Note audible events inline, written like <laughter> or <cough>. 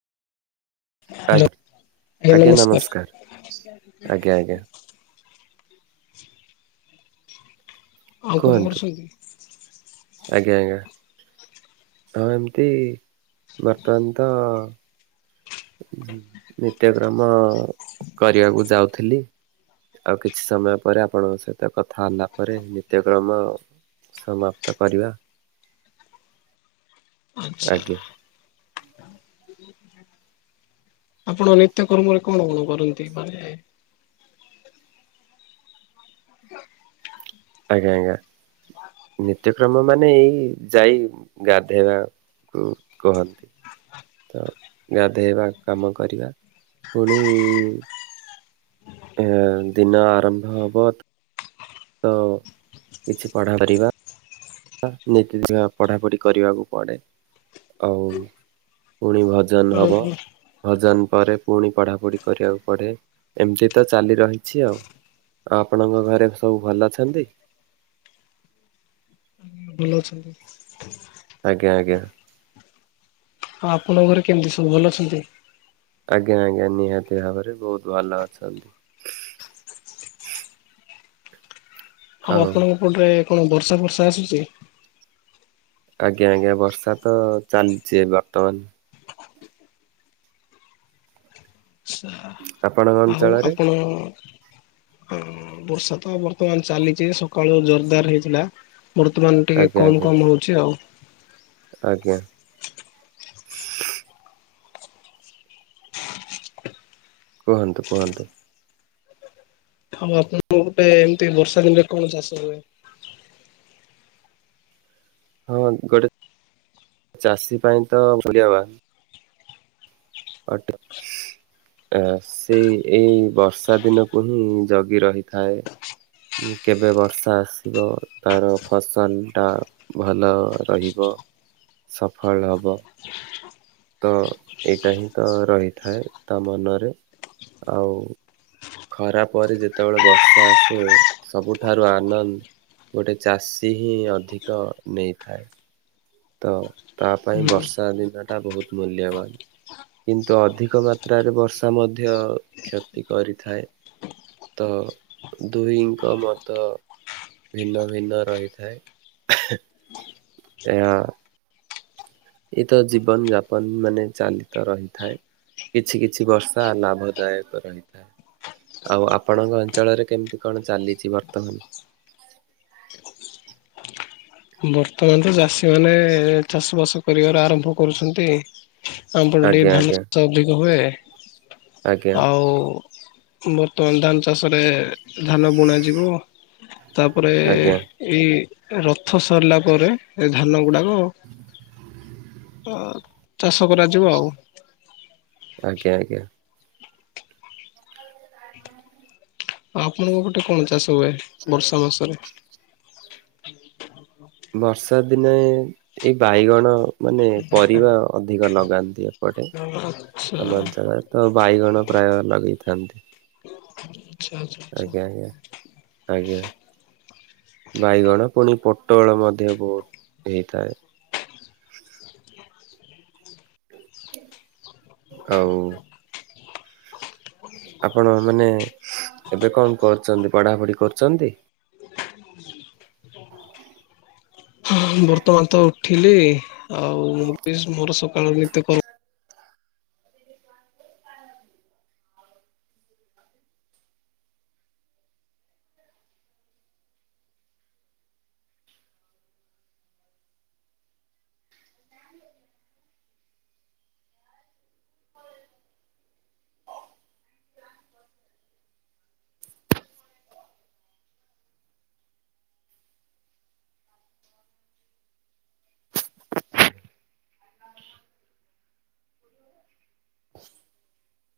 Hello ଆଜ୍ଞା ଆଜ୍ଞା ନମସ୍କାର ଆଜ୍ଞା ଆଜ୍ଞା। ଆଉ କଣ କୁହନ୍ତୁ କରୁଛନ୍ତି? ଆଜ୍ଞା ଆଜ୍ଞା। ହଁ ଏମିତି ବର୍ତ୍ତମାନ ତ ନିତ୍ୟକ୍ରମ କରିବାକୁ ଯାଉଥିଲି। ଆଉ କିଛି ସମୟ ପରେ, ଆପଣଙ୍କ ସହିତ କଥା ହେଲା ପରେ ନିତ୍ୟକ୍ରମ ସମାପ୍ତ କରିବା। ଆଚ୍ଛା ଆଜ୍ଞା। ଆପଣ ନିତ୍ୟ କର୍ମରେ କଣ କଣ କରନ୍ତି? ମାନେ ଆଜ୍ଞା ଆଜ୍ଞା ନିତ୍ୟକ୍ରମ ମାନେ, ଏଇ ଯାଇ ଗାଧେଇବା କୁ କୁହନ୍ତି। ତ ଗାଧୋଇବା କାମ କରିବା, ପୁଣି ହଁ ଦିିନ ଆରମ୍ଭ ହବ ତ ତ କିଛି ପଢ଼ା କରିବା। ନିତି ଯାହା ପଢ଼ାପଢି କରିବାକୁ ପଡ଼େ। ଆଉ ପୁଣି ଭଜନ ହବ। ଓହୋ ଭଜନ ପରେ ପୁଣି ପଢାପଢି କରିବାକୁ ପଡେ, ଏମତି ତ ଚାଲି ରହିଛି ଆଉ। ଆପଣଙ୍କ ଘରେ ସବୁ ଭଲ ଅଛନ୍ତି? ଭଲ ଅଛନ୍ତି ଆଜ୍ଞା ଆଜ୍ଞା। ହଁ ଆପଣଙ୍କ ଘରେ କେମିତି ସବୁ ଭଲ ଅଛନ୍ତି? ଆଜ୍ଞା ନି ନିହାତି ଭାବରେ ବହୁତ ଭଲ ଅଛନ୍ତି। ଆଉ ଆପଣଙ୍କ ପଟରେ କଣ ବର୍ଷା ଫର୍ଷା ଆସୁଚି? ଆଜ୍ଞା ଆଜ୍ଞା ବର୍ଷା ତ ଚାଲଚି ବର୍ତ୍ତମାନ। ଆପଣ ଗନ୍ ହଉ ଆପଣ ହ ବର୍ଷା ତ ବର୍ତ୍ତମାନ ଚାଲିଚି ସକାଳୁ ଜୋରଦାର ହେଇଥିଲା। ବର୍ତ୍ତମାନ ଟିକେ ଆଜ୍ଞା କମ ଆଜ୍ଞା କମ ହଉଚି ଆଉ। ଆଜ୍ଞା। କୁହନ୍ତୁ କୁହନ୍ତୁ। ହଉ ଆପଣଙ୍କ ଗୋଟେ ଏମିତି ବର୍ଷା ଦିନରେ କଣ ଚାଷ ହୁଏ? ହଁ ଗୋଟେ ଚାଷୀ ପାଇଁ ତ ମୂଲ୍ୟବାନ। ଅଟ ଆ ସେଇ ଏଇ ବର୍ଷା ଦିନକୁ ହିଁ ଜଗି ରହିଥାଏ। କେବେ ବର୍ଷା ଆସିବ ତାର ଫସଲ ଟା ଭଲ ରହିବ। ସଫଳ ହବ। ତ ଏଇଟା ହିଁ ତ ରହିଥାଏ ତା ମନରେ ଆଉ ଖରା ପରେ ଯେତେବେଳେ ବର୍ଷା ଆସେ ସବୁଠାରୁ ଆନନ୍ଦ ଗୋଟେ ଚାଷୀ ହିଁ ଅଧିକ ନେଇଥାଏ। ତ ତା ପାଇଁ ବର୍ଷା ଦିନ ଟା ବହୁତ ମୂଲ୍ୟବାନ। କିନ୍ତୁ ଅଧିକ ମାତ୍ରାରେ ବର୍ଷା ମଧ୍ୟ କ୍ଷତି କରିଥାଏ। ତ ଦୁହିଁଙ୍କ ମତ ଭିନ୍ନ ଭିନ୍ନ ରହିଥାଏ ଏ ଆ ଏଇ ତ ଜୀବନ ଯାପନ ମାନେ ଚାଲିତ ରହିଥାଏ। କିଛି କିଛି ବର୍ଷା ଲାଭଦାୟକ ରହିଥାଏ। ଆଉ ଆପଣଙ୍କ ଅଞ୍ଚଳରେ କେମିତି କଣ ଚାଲିଛି ବର୍ତ୍ତମାନ ବର୍ତ୍ତମାନ ତ ଚାଷୀ ମାନେ ଚାଷ ବାସ କରିବାର ଆରମ୍ଭ କରୁଛନ୍ତି। ଆମ୍ବ ବିଲରେ ଆଜ୍ଞା ଧାନ ଆଜ୍ଞା ଚାଷ ଅଧିକ ହୁଏ ଆଜ୍ଞା ଆଉ ବର୍ତ୍ତମାନ ଧାନ ଚାଷରେ ଧାନ ବୁଣାଯିବ। ତାପରେ ଆଜ୍ଞା ଏଇ ରଥ ସରଲା ପରେ ଏ ଧାନ ଗୁଡାକ ଅ ଚାଷ କରାଯିବ ଆଉ। ଆଜ୍ଞା ଆଜ୍ଞା। ଆପଣଙ୍କ ପଟେ କଣ ଚାଷ ହୁଏ ବର୍ଷା ମାସରେ ବର୍ଷା ଦିନେ ଏଇ ବାଇଗଣ ମାନେ ପରିବା ଅଧିକ ଲଗାନ୍ତି ଏପ <unintelligible> ଆମ ଆଚ୍ଛା ଅଞ୍ଚଳରେ ତ ବାଇଗଣ ପ୍ରାୟ ଲଗେଇଥାନ୍ତି। ଆଚ୍ଛା ଆଚ୍ଛା ଆଜ୍ଞା ଆଜ୍ଞା ଆଜ୍ଞା। ବାଇଗଣ ପୁଣି ପୋଟଳ ମଧ୍ୟ ବହୁତ ହେଇଥାଏ। ଆଉ ଆପଣ ମାନେ ଏବେ କଣ କରୁଚନ୍ତି ପଢାପଢି କରୁଚନ୍ତି? ନାଇ ବର୍ତ୍ତମାନ ତ ଉଠିଲି ଆଉ ମୁଁ ବି ମୋର ସକାଳ ନିର୍ତ କର୍ମ